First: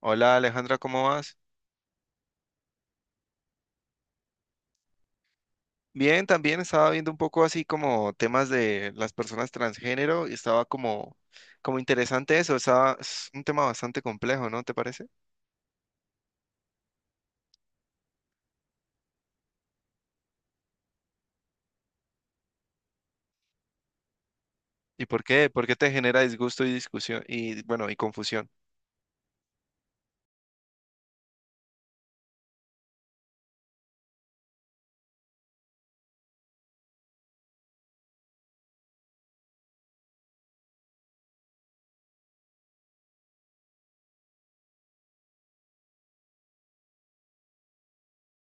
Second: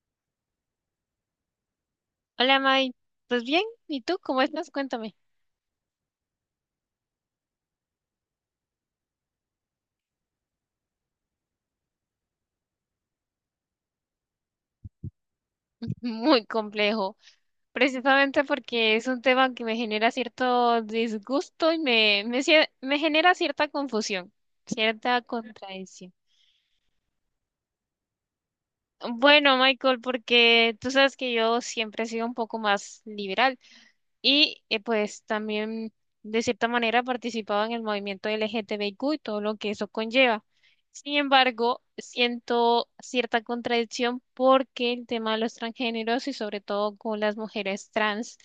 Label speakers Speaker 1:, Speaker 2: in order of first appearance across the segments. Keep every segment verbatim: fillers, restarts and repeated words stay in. Speaker 1: Hola Alejandra, ¿cómo vas?
Speaker 2: Hola, May. Pues bien, ¿y tú cómo estás? Cuéntame.
Speaker 1: Bien, también estaba viendo un poco así como temas de las personas transgénero y estaba como, como interesante eso, estaba, es un tema bastante complejo, ¿no te parece?
Speaker 2: Muy complejo, precisamente porque es un tema que me genera cierto disgusto y me, me, cie- me genera cierta confusión,
Speaker 1: ¿Y
Speaker 2: cierta
Speaker 1: por qué? ¿Por qué te
Speaker 2: contradicción.
Speaker 1: genera disgusto y discusión y bueno, y confusión?
Speaker 2: Bueno, Michael, porque tú sabes que yo siempre he sido un poco más liberal. Y eh, pues también de cierta manera participaba en el movimiento L G T B I Q y todo lo que eso conlleva. Sin embargo, siento cierta contradicción porque el tema de los transgéneros y sobre todo con las mujeres trans,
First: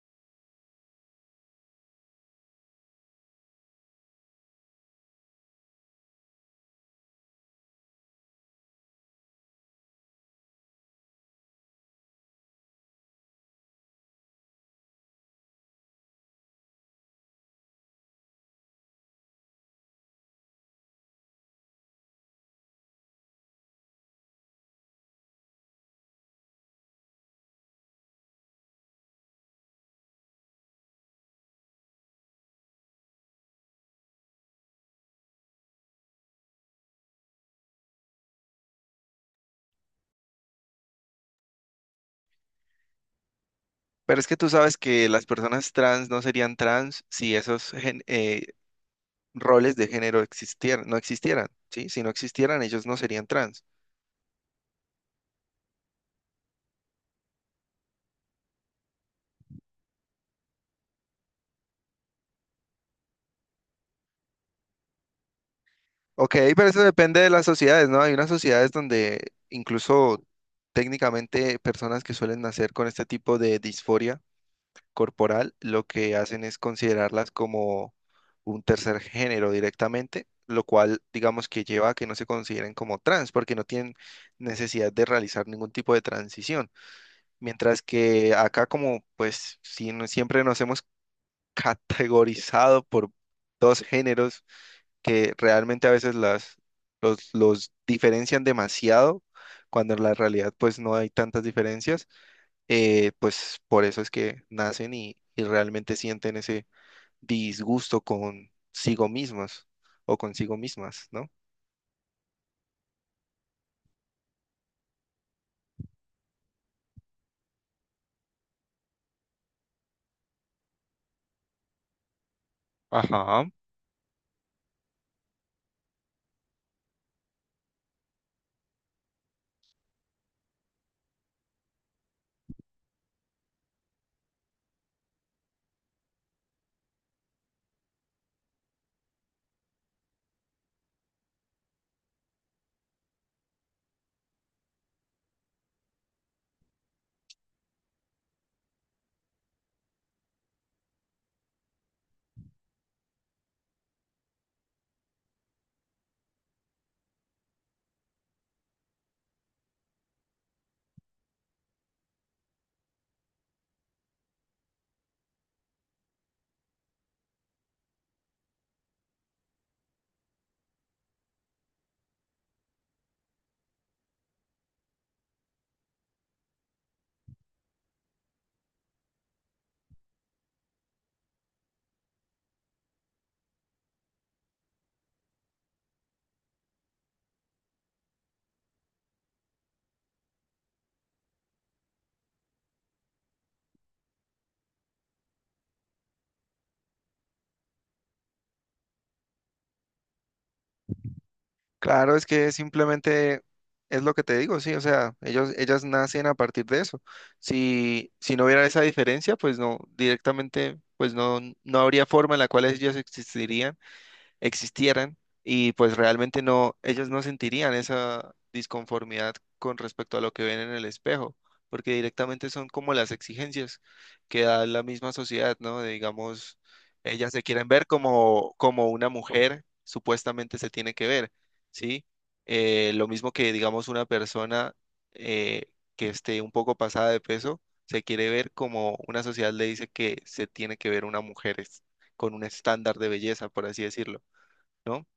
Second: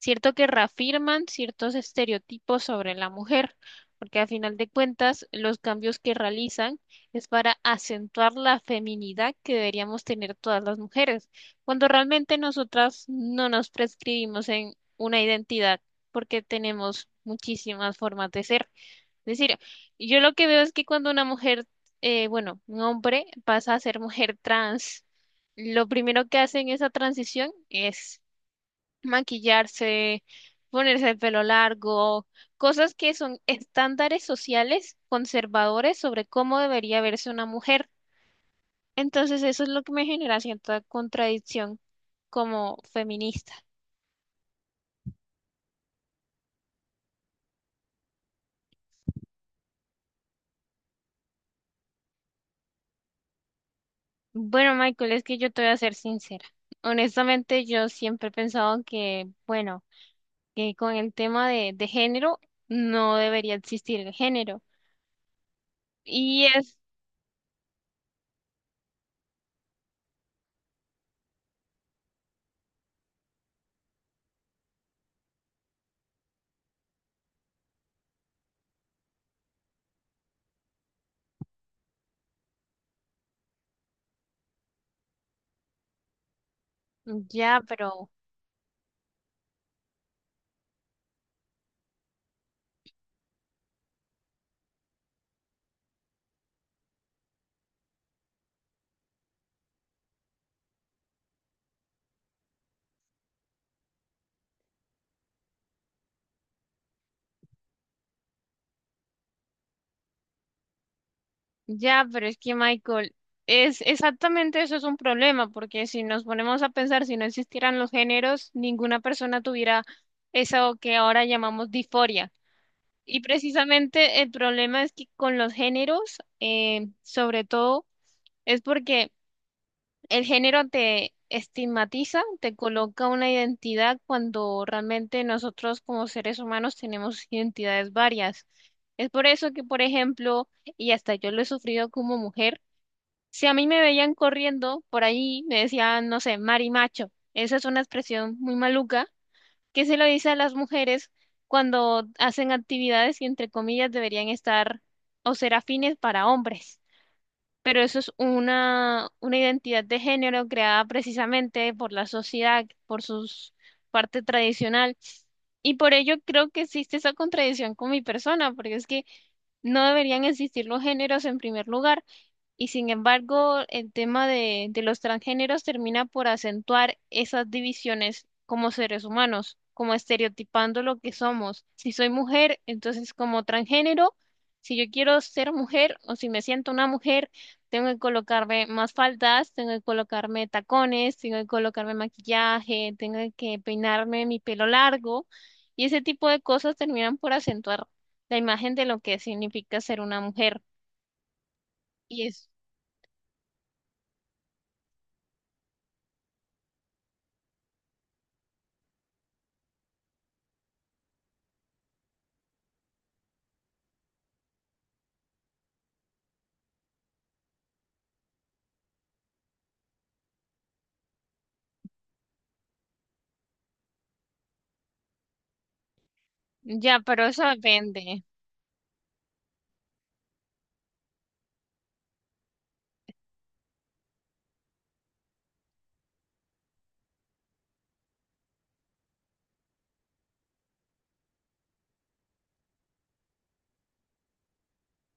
Speaker 2: cierto que reafirman ciertos estereotipos sobre la mujer, porque a final de cuentas los cambios que realizan es para acentuar la feminidad que deberíamos tener todas las mujeres, cuando realmente nosotras no nos prescribimos en una identidad porque tenemos muchísimas formas de ser. Es decir, yo lo que veo es que cuando una mujer, eh, bueno, un hombre pasa a ser mujer trans, lo primero que hacen esa transición es maquillarse, ponerse el pelo largo, cosas que son estándares sociales conservadores sobre cómo debería verse una mujer. Entonces eso es lo que me genera cierta contradicción como feminista.
Speaker 1: Pero es que tú sabes que las personas trans no serían trans si esos gen- eh, roles de género existieran, no existieran, ¿sí? Si no existieran, ellos no serían trans.
Speaker 2: Bueno, Michael, es que yo te voy a ser sincera. Honestamente, yo siempre he pensado que, bueno, que con el tema de, de género no debería existir el género.
Speaker 1: Ok,
Speaker 2: Y
Speaker 1: pero
Speaker 2: es,
Speaker 1: eso depende de las sociedades, ¿no? Hay unas sociedades donde incluso técnicamente personas que suelen nacer con este tipo de disforia corporal, lo que hacen es considerarlas como un tercer género directamente, lo cual digamos que lleva a que no se consideren como trans, porque no tienen necesidad de realizar ningún tipo de transición.
Speaker 2: ya,
Speaker 1: Mientras
Speaker 2: pero
Speaker 1: que acá como pues si, no- siempre nos hemos categorizado por dos géneros que realmente a veces las, los, los diferencian demasiado, cuando en la realidad pues no hay tantas diferencias, eh, pues por eso es que nacen y, y realmente sienten ese disgusto consigo mismos o consigo mismas, ¿no?
Speaker 2: ya, pero es que Michael, es exactamente eso es un problema, porque si nos ponemos a pensar, si no existieran los géneros, ninguna persona tuviera eso que ahora llamamos disforia. Y
Speaker 1: Ajá.
Speaker 2: precisamente el problema es que con los géneros, eh, sobre todo, es porque el género te estigmatiza, te coloca una identidad cuando realmente nosotros como seres humanos tenemos identidades varias. Es por eso que, por ejemplo, y hasta yo lo he sufrido como mujer, si a mí me veían corriendo por ahí, me decían, no sé, marimacho. Esa es una expresión muy maluca que se lo dice a las mujeres cuando hacen actividades que, entre comillas, deberían estar o ser afines para hombres. Pero eso es una, una identidad de género creada precisamente por la sociedad, por su parte tradicional. Y por ello creo que existe esa contradicción con mi persona, porque es que no deberían existir los géneros en primer lugar y sin embargo, el tema de, de los transgéneros termina por acentuar esas divisiones como seres humanos, como estereotipando lo que somos. Si soy mujer, entonces como transgénero, si yo quiero ser mujer o si me siento una mujer, tengo que colocarme más faldas, tengo que colocarme tacones, tengo que colocarme maquillaje, tengo que peinarme mi pelo largo. Y ese tipo de cosas terminan por acentuar la imagen de lo que significa ser una mujer.
Speaker 1: Claro,
Speaker 2: Y
Speaker 1: es
Speaker 2: es
Speaker 1: que simplemente es lo que te digo, sí, o sea, ellos, ellas nacen a partir de eso. Si, si no hubiera esa diferencia, pues no, directamente, pues no, no habría forma en la cual ellas existirían existieran y pues realmente no, ellos no sentirían esa disconformidad con respecto a lo que ven en el espejo, porque directamente son como las exigencias que da la misma sociedad, ¿no? De, digamos,
Speaker 2: ya, pero
Speaker 1: ellas se
Speaker 2: eso
Speaker 1: quieren ver
Speaker 2: depende.
Speaker 1: como, como una mujer supuestamente se tiene que ver, ¿sí? Eh, lo mismo que, digamos, una persona eh, que esté un poco pasada de peso, se quiere ver como una sociedad le dice que se tiene que ver una mujer es- con un estándar de belleza, por así decirlo. ¿No?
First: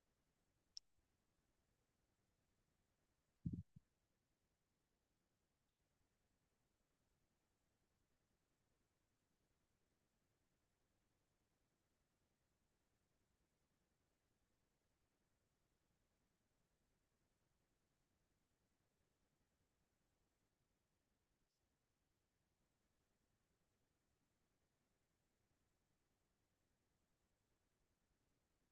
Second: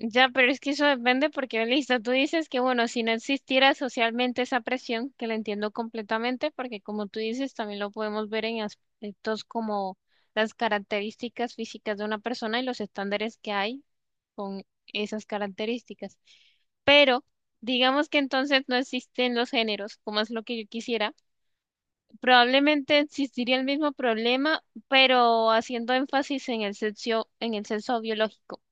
Speaker 2: Ya, pero es que eso depende porque, listo, tú dices que, bueno, si no existiera socialmente esa presión, que la entiendo completamente, porque como tú dices, también lo podemos ver en aspectos como las características físicas de una persona y los estándares que hay con esas características. Pero digamos que entonces no existen los géneros, como es lo que yo quisiera. Probablemente existiría el mismo problema, pero haciendo énfasis en el sexo, en el sexo biológico,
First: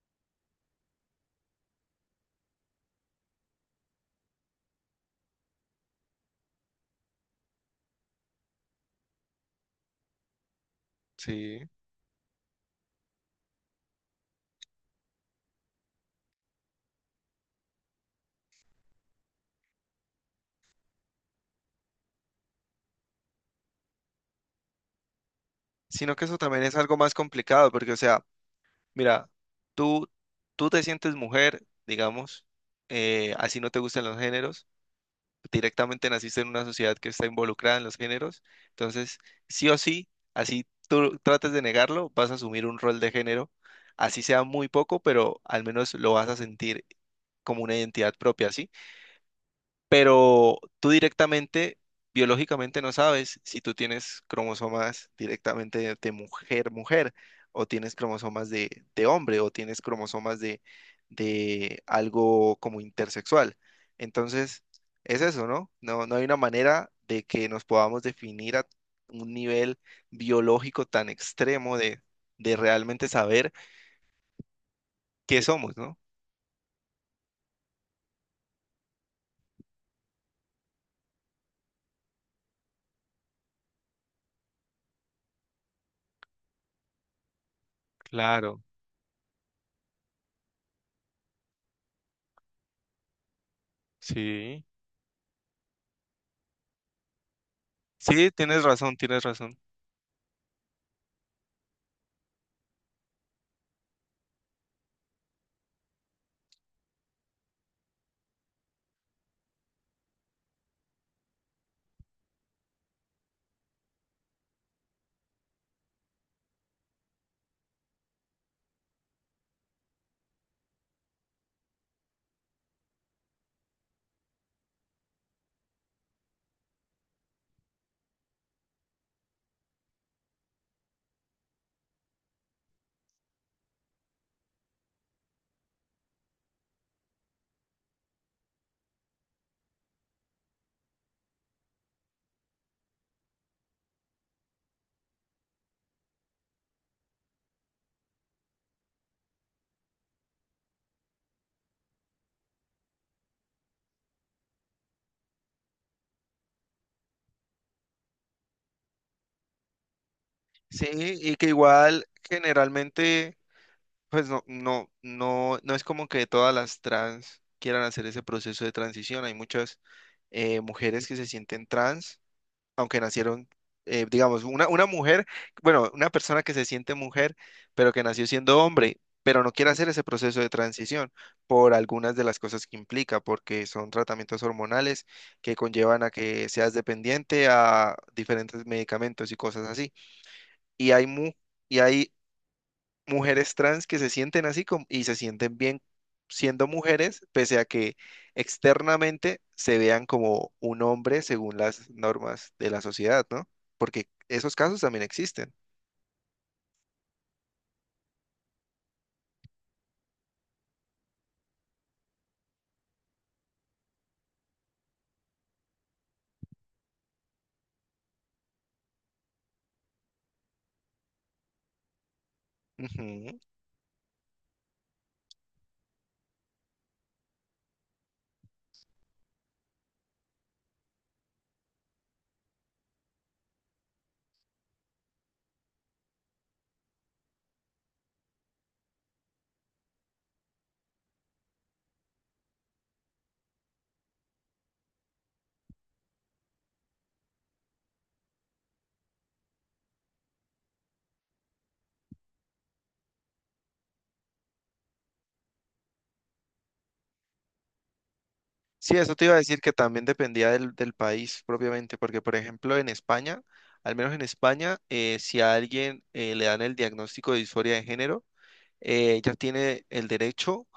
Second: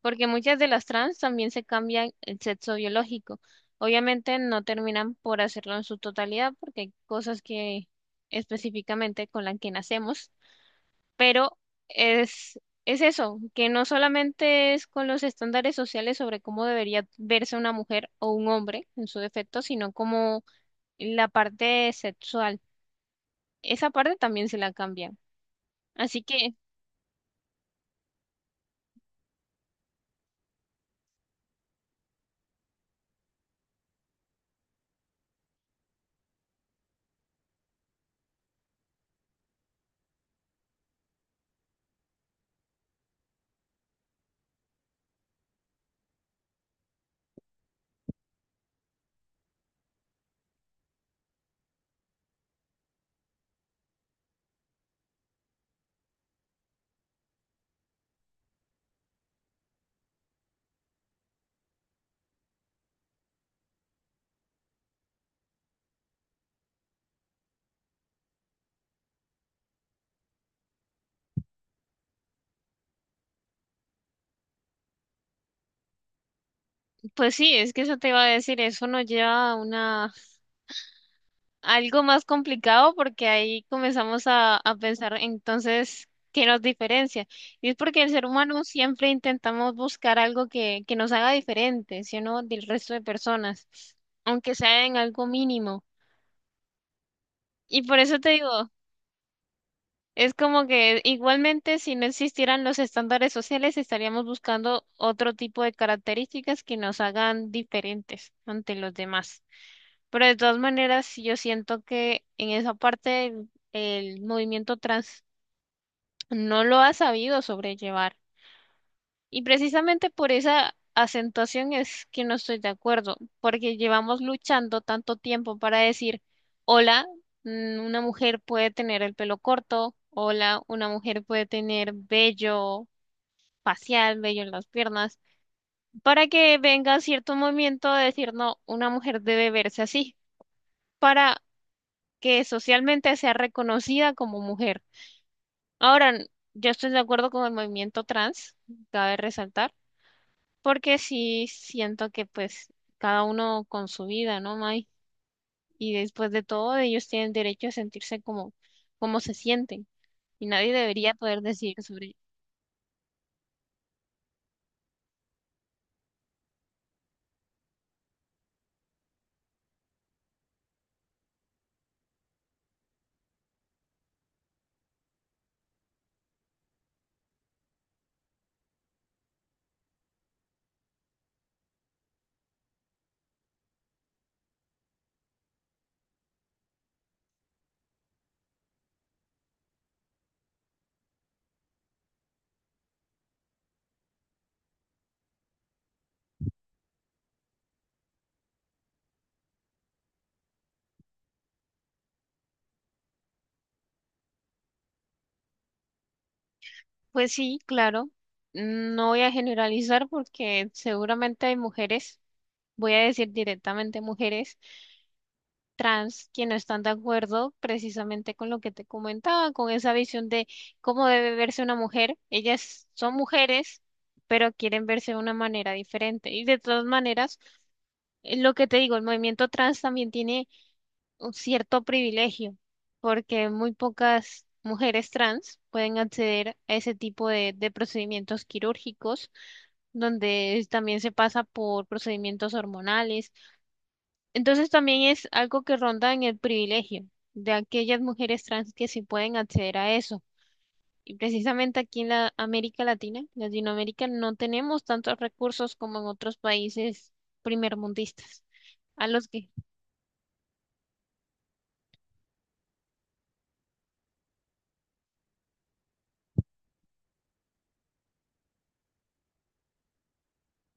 Speaker 2: porque muchas de las trans también se cambian el sexo biológico. Obviamente no terminan por hacerlo en su totalidad porque hay cosas que específicamente con las que nacemos, pero
Speaker 1: Sí.
Speaker 2: es, es eso, que no solamente es con los estándares sociales sobre cómo debería verse una mujer o un hombre en su defecto, sino como la parte sexual. Esa parte también se la cambian.
Speaker 1: Sino
Speaker 2: Así
Speaker 1: que eso
Speaker 2: que,
Speaker 1: también es algo más complicado, porque, o sea, mira, tú, tú te sientes mujer, digamos, eh, así no te gustan los géneros, directamente naciste en una sociedad que está involucrada en los géneros, entonces, sí o sí, así tú trates de negarlo, vas a asumir un rol de género, así sea muy poco, pero al menos lo vas a sentir como una identidad propia, ¿sí? Pero tú directamente, biológicamente no sabes si tú tienes cromosomas directamente de, de mujer, mujer, o tienes cromosomas de, de hombre, o tienes cromosomas de, de algo como intersexual. Entonces, es eso, ¿no? No, no hay una manera de que nos podamos definir a un nivel biológico tan extremo de, de realmente saber qué somos, ¿no?
Speaker 2: pues sí, es que eso te iba a decir, eso nos lleva a una, algo más complicado porque ahí comenzamos a, a pensar entonces qué nos diferencia. Y es porque el ser humano
Speaker 1: Claro,
Speaker 2: siempre intentamos buscar algo que, que nos haga diferente, ¿sí o no? Del resto de personas, aunque
Speaker 1: sí.
Speaker 2: sea en algo mínimo. Y por eso te
Speaker 1: Sí,
Speaker 2: digo,
Speaker 1: tienes razón, tienes razón.
Speaker 2: es como que igualmente si no existieran los estándares sociales, estaríamos buscando otro tipo de características que nos hagan diferentes ante los demás. Pero de todas maneras, sí, yo siento que en esa parte el, el movimiento trans no lo ha sabido sobrellevar. Y precisamente por esa acentuación es que no estoy de acuerdo, porque llevamos luchando tanto tiempo para decir, hola, mm, una mujer puede tener el pelo corto, hola, una mujer puede tener vello facial, vello en las piernas, para que venga cierto movimiento de decir, no, una mujer debe verse así, para que socialmente sea reconocida como mujer. Ahora, n- yo estoy de acuerdo con el movimiento trans, cabe resaltar, porque sí siento que pues cada uno con su vida, ¿no, May? Y después de todo, ellos tienen derecho a sentirse como, como se sienten y nadie
Speaker 1: Sí,
Speaker 2: debería
Speaker 1: y
Speaker 2: poder
Speaker 1: que
Speaker 2: decir
Speaker 1: igual
Speaker 2: sobre ello.
Speaker 1: generalmente, pues no, no, no, no es como que todas las trans quieran hacer ese proceso de transición. Hay muchas eh, mujeres que se sienten trans, aunque nacieron, eh, digamos, una, una mujer, bueno, una persona que se siente mujer, pero que nació siendo hombre, pero no quiere hacer ese proceso de transición por algunas de las cosas que implica, porque son tratamientos hormonales que conllevan a que seas dependiente a diferentes medicamentos y cosas así y hay, mu y hay mujeres trans que se sienten así como, y se sienten bien siendo mujeres, pese a que externamente se vean como un hombre según las normas de la sociedad, ¿no? Porque esos casos también existen.
Speaker 2: Pues sí, claro, no voy a generalizar porque seguramente hay mujeres, voy a decir directamente mujeres trans que no están de acuerdo precisamente con lo que te comentaba, con esa visión de cómo debe verse una mujer. Ellas son
Speaker 1: Ujú.
Speaker 2: mujeres, pero quieren verse de una manera diferente. Y de todas maneras, eh, lo que te digo, el movimiento trans también tiene un cierto privilegio, porque muy pocas mujeres trans pueden acceder a ese tipo de, de procedimientos quirúrgicos, donde también se pasa por procedimientos hormonales, entonces también es algo que ronda en el privilegio de aquellas mujeres trans que sí pueden acceder a eso. Y precisamente aquí en la América Latina, Latinoamérica, no tenemos tantos recursos como en otros países primermundistas.
Speaker 1: Sí,
Speaker 2: A
Speaker 1: eso te
Speaker 2: los
Speaker 1: iba a
Speaker 2: que...
Speaker 1: decir que también dependía del, del país propiamente, porque por ejemplo en España, al menos en España, eh, si a alguien eh, le dan el diagnóstico de disforia de género, eh, ella tiene el derecho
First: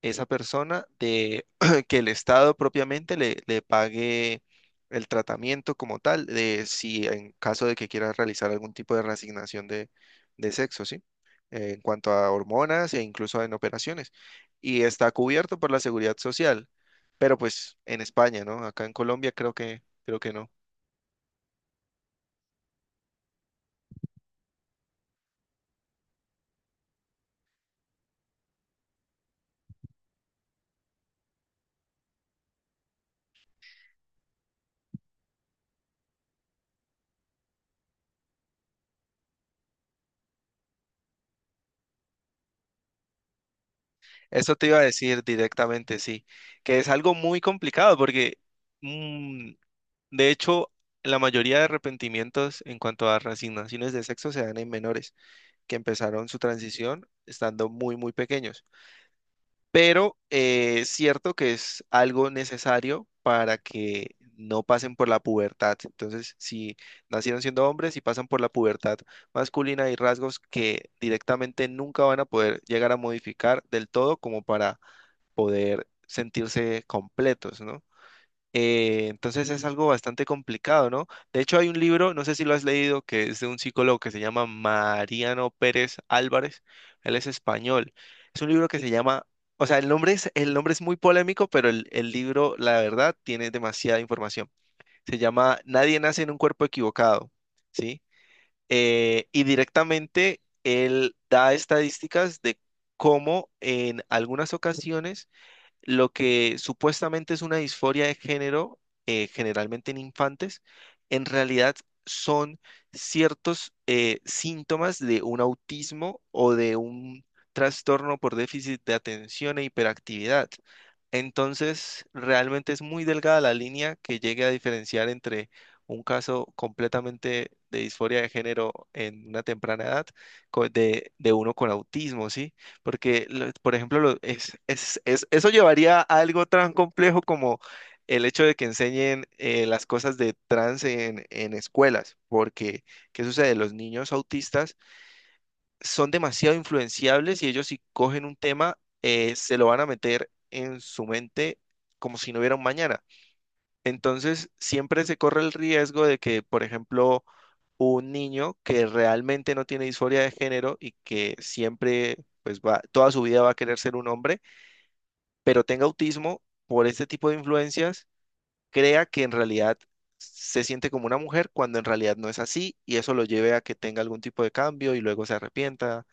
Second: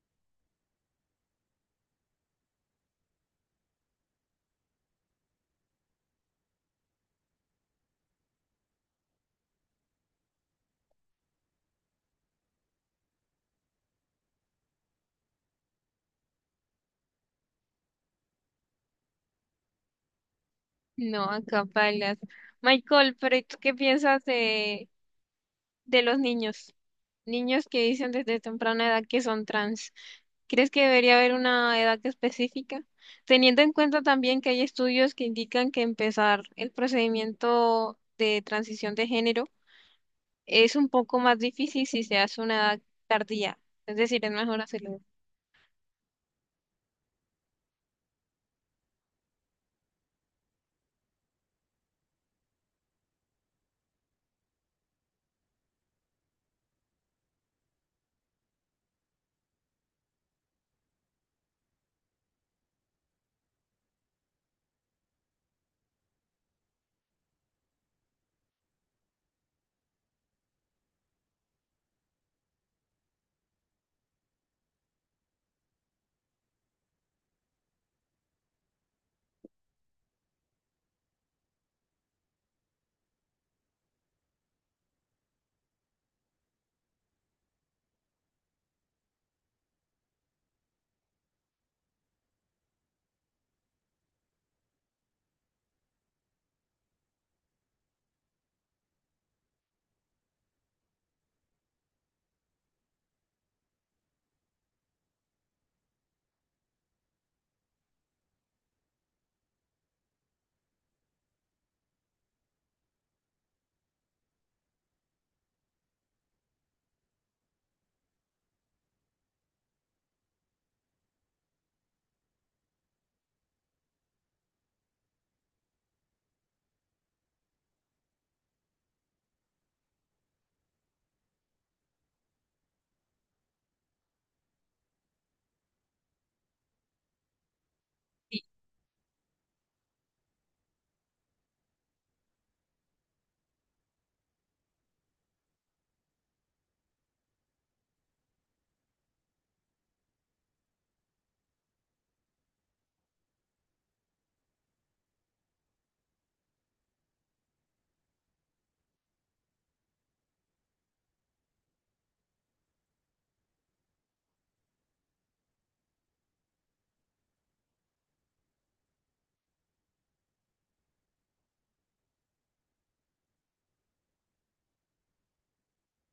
Speaker 1: esa persona de que el Estado propiamente le, le pague el tratamiento como tal, de si en caso de que quiera realizar algún tipo de reasignación de, de sexo, ¿sí? Eh, en cuanto a hormonas e incluso en operaciones. Y está cubierto por la seguridad social, pero pues en España, ¿no? Acá en Colombia creo que, creo que no.
Speaker 2: No, acá bailas. Michael, pero ¿y tú qué piensas de? De los niños, niños que dicen desde temprana edad que son trans. ¿Crees que debería haber una edad específica? Teniendo en cuenta también que hay estudios que indican que empezar el procedimiento de transición de género es un poco más difícil si se hace a una edad tardía, es decir, es
Speaker 1: Eso
Speaker 2: mejor
Speaker 1: te iba a
Speaker 2: hacerlo.
Speaker 1: decir directamente, sí, que es algo muy complicado porque... mm, de hecho, la mayoría de arrepentimientos en cuanto a resignaciones de sexo se dan en menores que empezaron su transición estando muy, muy pequeños. Pero eh, es cierto que es algo necesario para que no pasen por la pubertad. Entonces, si nacieron siendo hombres y pasan por la pubertad masculina, hay rasgos que directamente nunca van a poder llegar a modificar del todo como para poder sentirse completos, ¿no? Eh, entonces es algo bastante complicado, ¿no? De hecho, hay un libro, no sé si lo has leído, que es de un psicólogo que se llama Mariano Pérez Álvarez. Él es español. Es un libro que se llama, o sea, el nombre es, el nombre es muy polémico, pero el, el libro, la verdad, tiene demasiada información. Se llama Nadie nace en un cuerpo equivocado, ¿sí? Eh, y directamente él da estadísticas de cómo en algunas ocasiones lo que supuestamente es una disforia de género, eh, generalmente en infantes, en realidad son ciertos eh, síntomas de un autismo o de un trastorno por déficit de atención e hiperactividad. Entonces, realmente es muy delgada la línea que llegue a diferenciar entre un caso completamente de disforia de género en una temprana edad co- de, de uno con autismo, ¿sí? Porque, lo- por ejemplo, lo- es, es- es- eso llevaría a algo tan complejo como el hecho de que enseñen eh, las cosas de trans en, en escuelas. Porque, ¿qué sucede? Los niños autistas son demasiado influenciables y ellos si cogen un tema, eh, se lo van a meter en su mente como si no hubiera un mañana. Entonces, siempre se corre el riesgo de que, por ejemplo, un niño que realmente no tiene disforia de género y que siempre, pues va, toda su vida va a querer ser un hombre, pero tenga autismo por este tipo de influencias, crea que en realidad se siente como una mujer cuando en realidad no es así y eso lo lleve a que tenga algún tipo de cambio y luego se arrepienta.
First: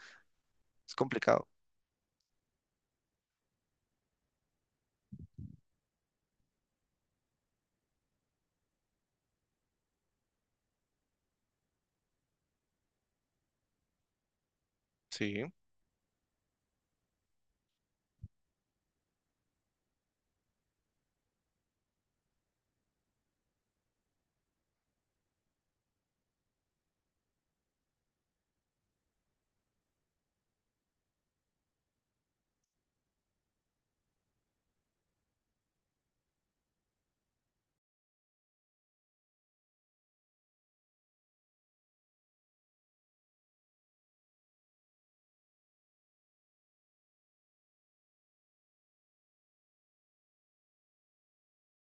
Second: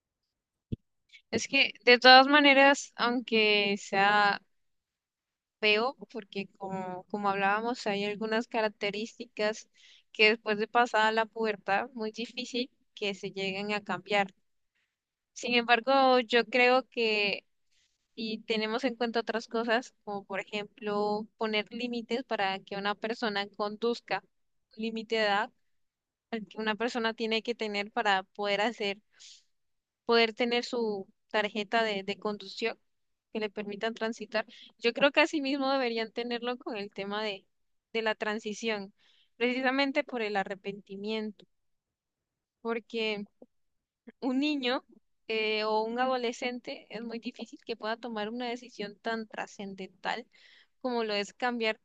Speaker 1: Es
Speaker 2: Es
Speaker 1: complicado.
Speaker 2: que de todas maneras, aunque sea feo porque como, como hablábamos, hay algunas características que después de pasada la pubertad, muy difícil que se lleguen a cambiar.
Speaker 1: Sí.
Speaker 2: Sin embargo, yo creo que si tenemos en cuenta otras cosas, como por ejemplo poner límites para que una persona conduzca, un límite de edad al que una persona tiene que tener para poder hacer, poder tener su tarjeta de, de conducción que le permitan transitar. Yo creo que así mismo deberían tenerlo con el tema de, de la transición, precisamente por el arrepentimiento, porque un niño eh, o un adolescente es muy difícil que pueda tomar una decisión tan trascendental como lo es cambiar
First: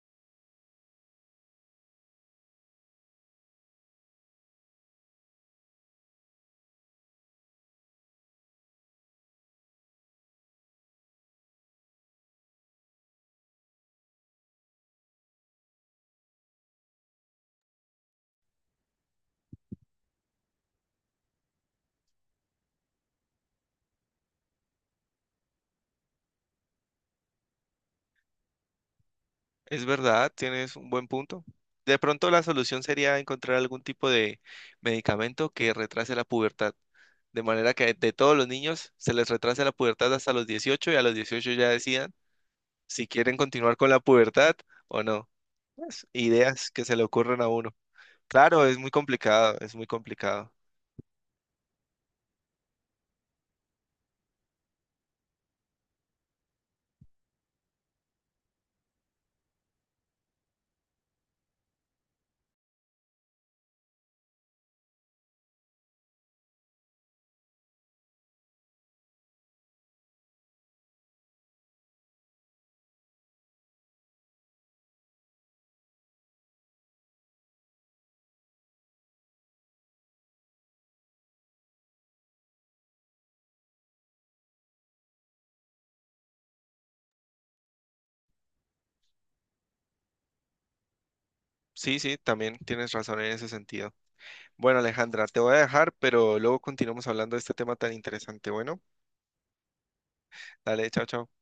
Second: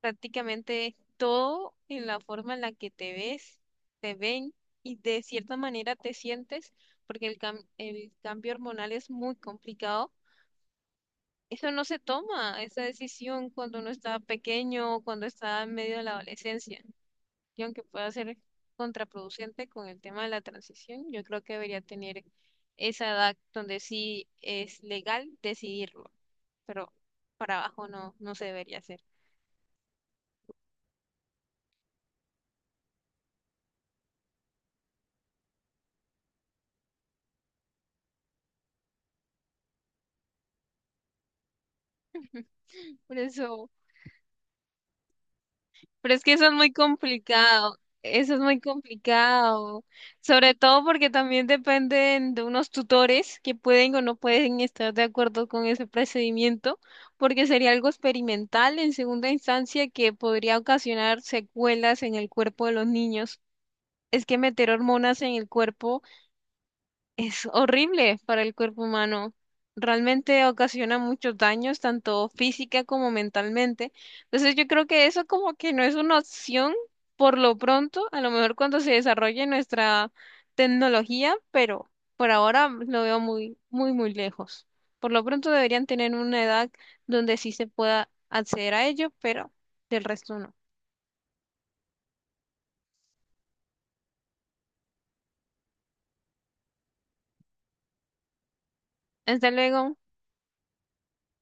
Speaker 2: prácticamente todo en la forma en la que te ves, te ven y de cierta manera te sientes, porque el cam- el cambio hormonal es muy complicado. Eso no se toma, esa decisión cuando uno está pequeño o cuando está en medio de la adolescencia. Y aunque pueda ser contraproducente con el tema de la transición, yo creo que debería tener esa edad donde sí es legal decidirlo, pero para abajo no, no se debería hacer.
Speaker 1: Es verdad, tienes un buen punto. De pronto la solución sería encontrar algún tipo de medicamento que retrase la pubertad, de manera que de todos los niños se les retrase la pubertad hasta los dieciocho y a los dieciocho ya decidan si
Speaker 2: Por
Speaker 1: quieren
Speaker 2: eso,
Speaker 1: continuar con la pubertad o no. Pues,
Speaker 2: pero es que eso es
Speaker 1: ideas
Speaker 2: muy
Speaker 1: que se le ocurren a uno.
Speaker 2: complicado, eso es muy
Speaker 1: Claro, es muy complicado, es
Speaker 2: complicado,
Speaker 1: muy complicado.
Speaker 2: sobre todo porque también dependen de unos tutores que pueden o no pueden estar de acuerdo con ese procedimiento, porque sería algo experimental en segunda instancia que podría ocasionar secuelas en el cuerpo de los niños. Es que meter hormonas en el cuerpo es horrible para el cuerpo humano. Realmente ocasiona muchos daños, tanto física como mentalmente. Entonces yo creo que eso como que no es una opción por lo pronto, a lo mejor cuando se desarrolle nuestra tecnología, pero por ahora lo veo muy, muy, muy lejos. Por lo pronto deberían tener una edad donde sí se pueda acceder a ello, pero del resto no.
Speaker 1: Sí, sí, también tienes razón en ese sentido. Bueno, Alejandra, te voy a dejar, pero luego continuamos hablando de este tema tan interesante. Bueno,
Speaker 2: Hasta luego.
Speaker 1: dale, chao, chao.